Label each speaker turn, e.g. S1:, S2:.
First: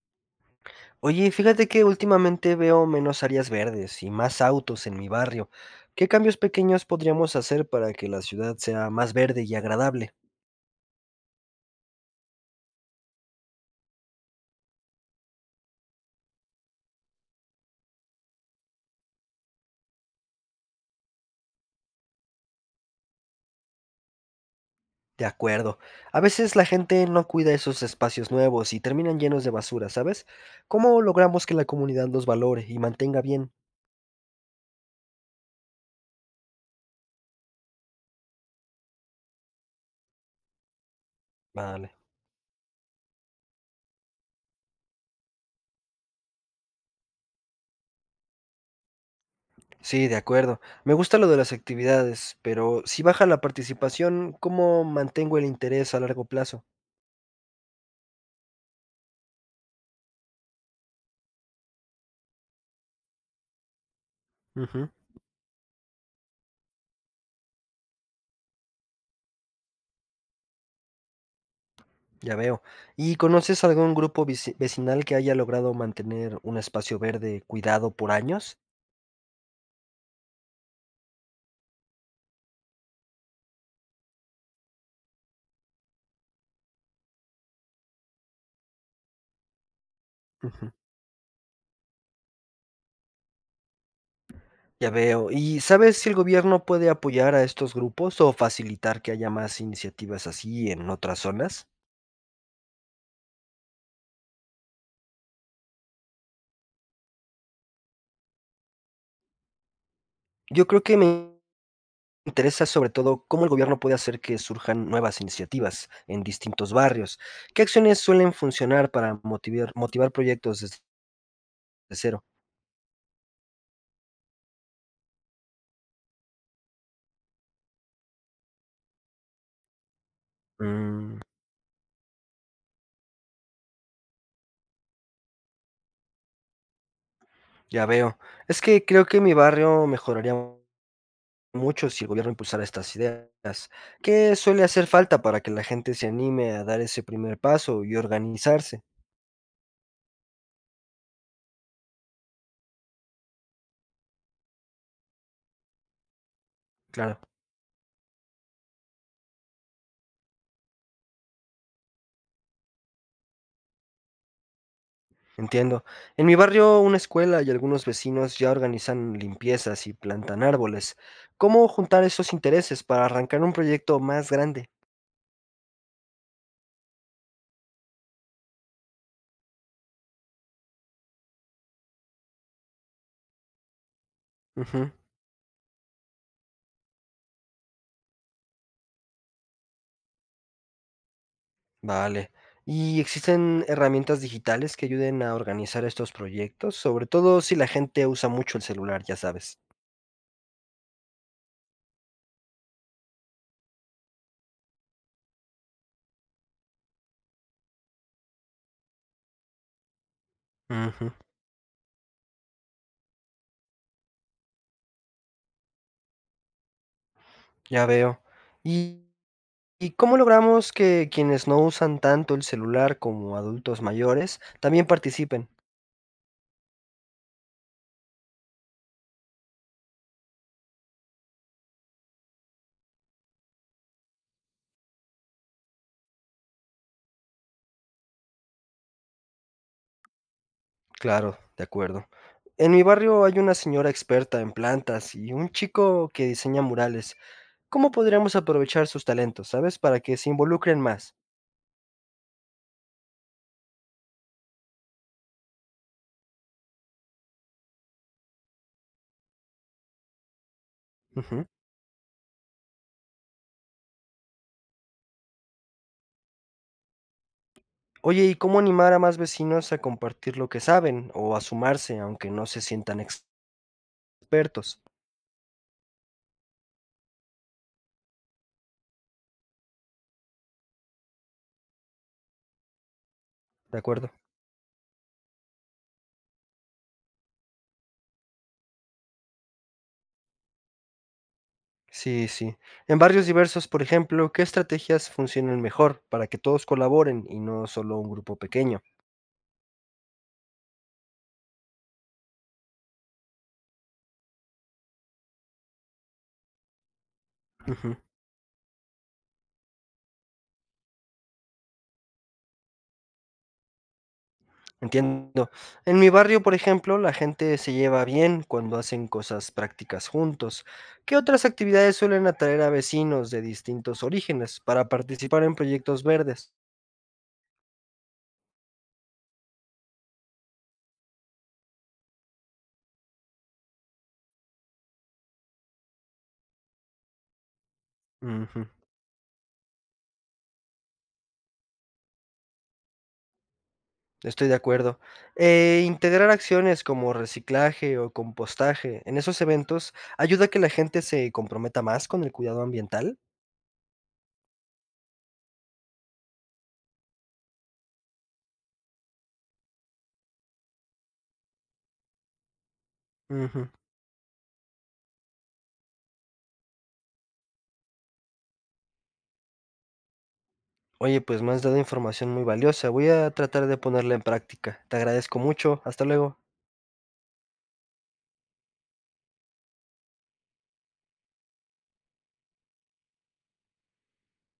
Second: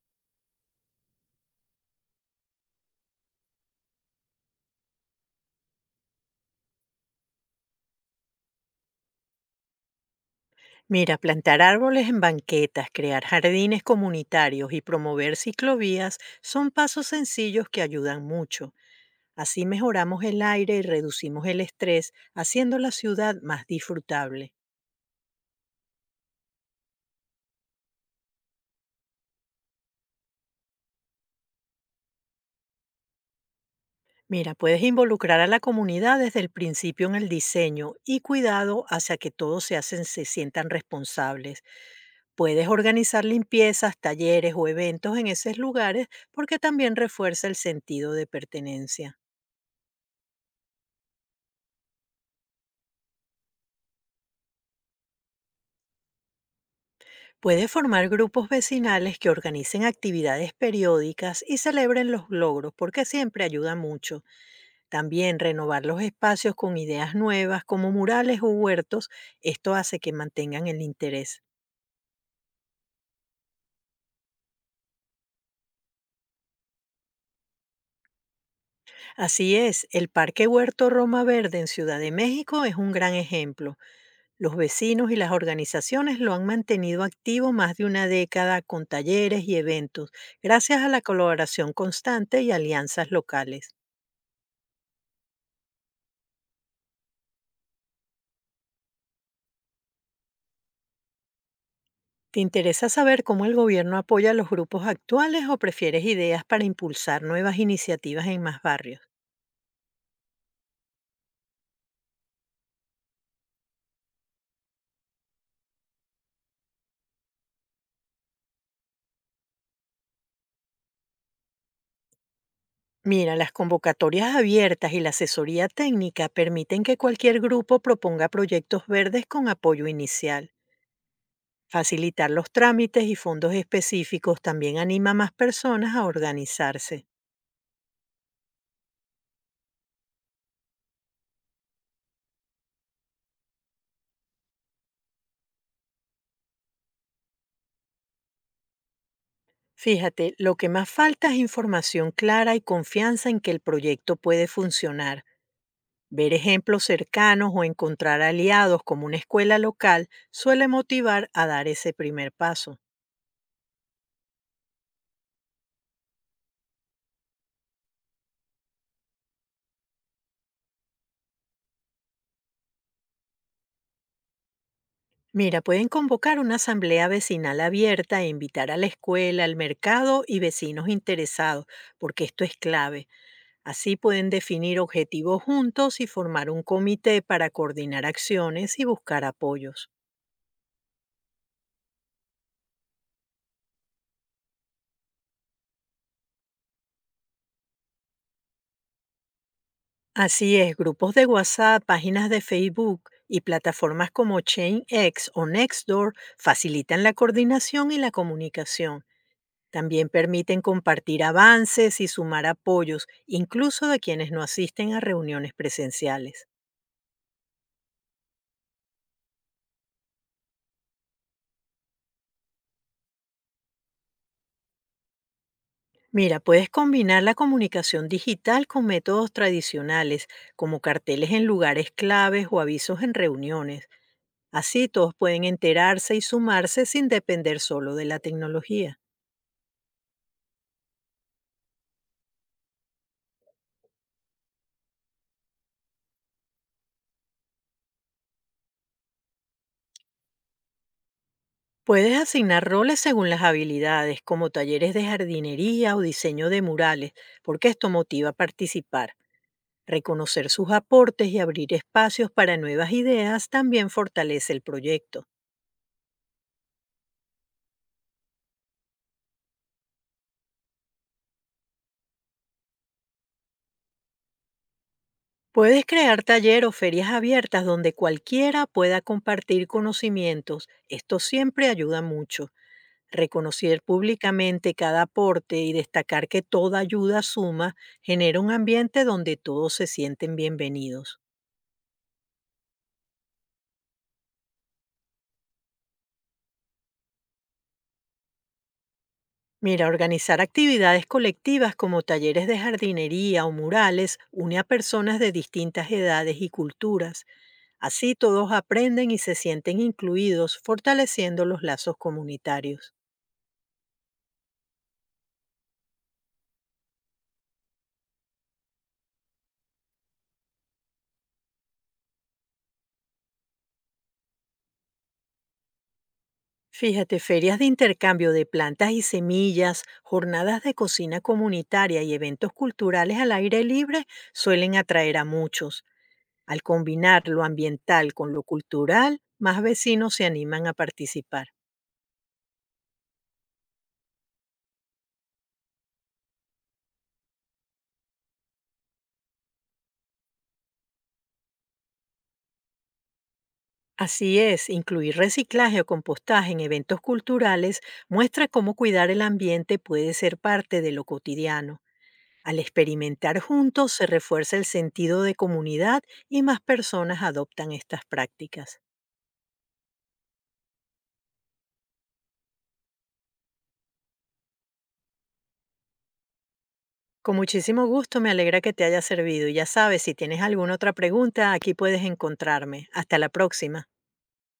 S1: Oye, fíjate que últimamente veo menos áreas verdes y más autos en mi barrio. ¿Qué cambios pequeños podríamos hacer para que la ciudad sea más verde y agradable?
S2: Mira, plantar árboles en banquetas, crear jardines comunitarios y promover ciclovías son pasos sencillos que ayudan mucho. Así mejoramos el aire y reducimos el estrés, haciendo la ciudad más disfrutable.
S1: De acuerdo. A veces la gente no cuida esos espacios nuevos y terminan llenos de basura, ¿sabes? ¿Cómo logramos que la comunidad los valore y mantenga bien?
S2: Mira, puedes involucrar a la comunidad desde el principio en el diseño y cuidado hacia que se sientan responsables.
S1: Vale.
S2: Puedes organizar limpiezas, talleres o eventos en esos lugares porque también refuerza el sentido de pertenencia.
S1: Sí, de acuerdo. Me gusta lo de las actividades, pero si baja la participación, ¿cómo mantengo el interés a largo plazo?
S2: Puede formar grupos vecinales que organicen actividades periódicas y celebren los logros, porque siempre ayuda mucho.
S1: Ujú.
S2: También renovar los espacios con ideas nuevas, como murales o huertos, esto hace que mantengan el interés.
S1: Ya veo. ¿Y conoces algún grupo vecinal que haya logrado mantener un espacio verde cuidado por años?
S2: Así es, el Parque Huerto Roma Verde en Ciudad de México es un gran ejemplo. Los vecinos y las organizaciones lo han mantenido activo más de una década con talleres y eventos,
S1: Ujú.
S2: gracias a la colaboración constante y alianzas locales.
S1: Ya veo. ¿Y sabes si el gobierno puede apoyar a estos grupos o facilitar que haya más iniciativas así en otras zonas?
S2: ¿Te interesa saber cómo el gobierno apoya a los grupos actuales o prefieres ideas para impulsar nuevas iniciativas en más barrios?
S1: Yo creo que me interesa sobre todo cómo el gobierno puede hacer que surjan nuevas iniciativas en distintos barrios. ¿Qué acciones suelen funcionar para motivar proyectos desde cero?
S2: Mira, las convocatorias abiertas y la asesoría técnica permiten que cualquier grupo proponga proyectos verdes con apoyo inicial.
S1: Mm,
S2: Facilitar los trámites y fondos específicos también anima a más personas a organizarse.
S1: ya veo. Es que creo que mi barrio mejoraría mucho si el gobierno impulsara estas ideas. ¿Qué suele hacer falta para que la gente se anime a dar ese primer paso y organizarse?
S2: Fíjate, lo que más falta es información clara y confianza en que el proyecto puede funcionar. Ver ejemplos
S1: Claro,
S2: cercanos o encontrar aliados como una escuela local suele motivar a dar ese primer paso.
S1: entiendo. En mi barrio, una escuela y algunos vecinos ya organizan limpiezas y plantan árboles. ¿Cómo juntar esos intereses para arrancar un proyecto más grande?
S2: Mira, pueden convocar una asamblea vecinal abierta e invitar a la escuela, al mercado y vecinos interesados, porque esto es clave. Así pueden definir
S1: Ujú.
S2: objetivos juntos y formar un comité para coordinar acciones y buscar apoyos.
S1: Vale. ¿Y existen herramientas digitales que ayuden a organizar estos proyectos? Sobre todo si la gente usa mucho el celular, ya sabes.
S2: Así es, grupos de WhatsApp, páginas de Facebook y plataformas como ChainX o Nextdoor facilitan la coordinación y la comunicación. También permiten
S1: Ujú.
S2: compartir avances y sumar apoyos, incluso de quienes no asisten a reuniones presenciales.
S1: Ya veo. ¿Y ¿Y cómo logramos que quienes no usan tanto el celular como adultos mayores también participen?
S2: Mira, puedes combinar la comunicación digital con métodos tradicionales, como carteles en lugares claves o avisos en reuniones. Así todos pueden enterarse y sumarse sin depender solo de la tecnología.
S1: Claro, de acuerdo. En mi barrio hay una señora experta en plantas y un chico que diseña murales. ¿Cómo podríamos aprovechar sus talentos, sabes, para que se involucren más?
S2: Puedes asignar roles según las habilidades, como talleres de jardinería o diseño de murales, porque esto motiva a participar. Reconocer sus aportes y
S1: Ujú.
S2: abrir espacios para nuevas ideas también fortalece el proyecto.
S1: Oye, ¿y cómo animar a más vecinos a compartir lo que saben o a sumarse, aunque no se sientan expertos?
S2: Puedes crear taller o ferias abiertas donde cualquiera pueda compartir conocimientos. Esto siempre ayuda mucho.
S1: De
S2: Reconocer
S1: acuerdo.
S2: públicamente cada aporte y destacar que toda ayuda suma genera un ambiente donde todos se sienten bienvenidos.
S1: Sí, sí. En barrios diversos, por ejemplo, ¿qué estrategias funcionan mejor para que todos colaboren y no solo un grupo pequeño?
S2: Mira, organizar actividades colectivas como talleres de jardinería o murales une a personas de distintas edades y culturas.
S1: Ujú.
S2: Así todos aprenden y se sienten incluidos, fortaleciendo los lazos comunitarios.
S1: Entiendo. En mi barrio, por ejemplo, la gente se lleva bien cuando hacen cosas prácticas juntos. ¿Qué otras actividades suelen atraer a vecinos de distintos orígenes para participar en proyectos verdes?
S2: Fíjate, ferias de intercambio de plantas y semillas, jornadas de cocina comunitaria y eventos culturales al aire libre suelen atraer a muchos. Al combinar lo ambiental con lo
S1: Ujú.
S2: cultural, más vecinos se animan a participar.
S1: Estoy de acuerdo. Integrar acciones como reciclaje o compostaje en esos eventos ayuda a que la gente se comprometa más con el cuidado ambiental.
S2: Así es, incluir reciclaje o compostaje en eventos culturales muestra cómo cuidar el ambiente puede ser parte de lo cotidiano. Al experimentar
S1: Ujú.
S2: juntos se refuerza el sentido de comunidad y más personas adoptan estas prácticas.
S1: Oye, pues me has dado información muy valiosa. Voy a tratar de ponerla en práctica. Te agradezco mucho. Hasta luego.
S2: Con muchísimo gusto, me alegra que te haya servido y ya sabes, si tienes alguna otra pregunta, aquí puedes encontrarme. Hasta la próxima.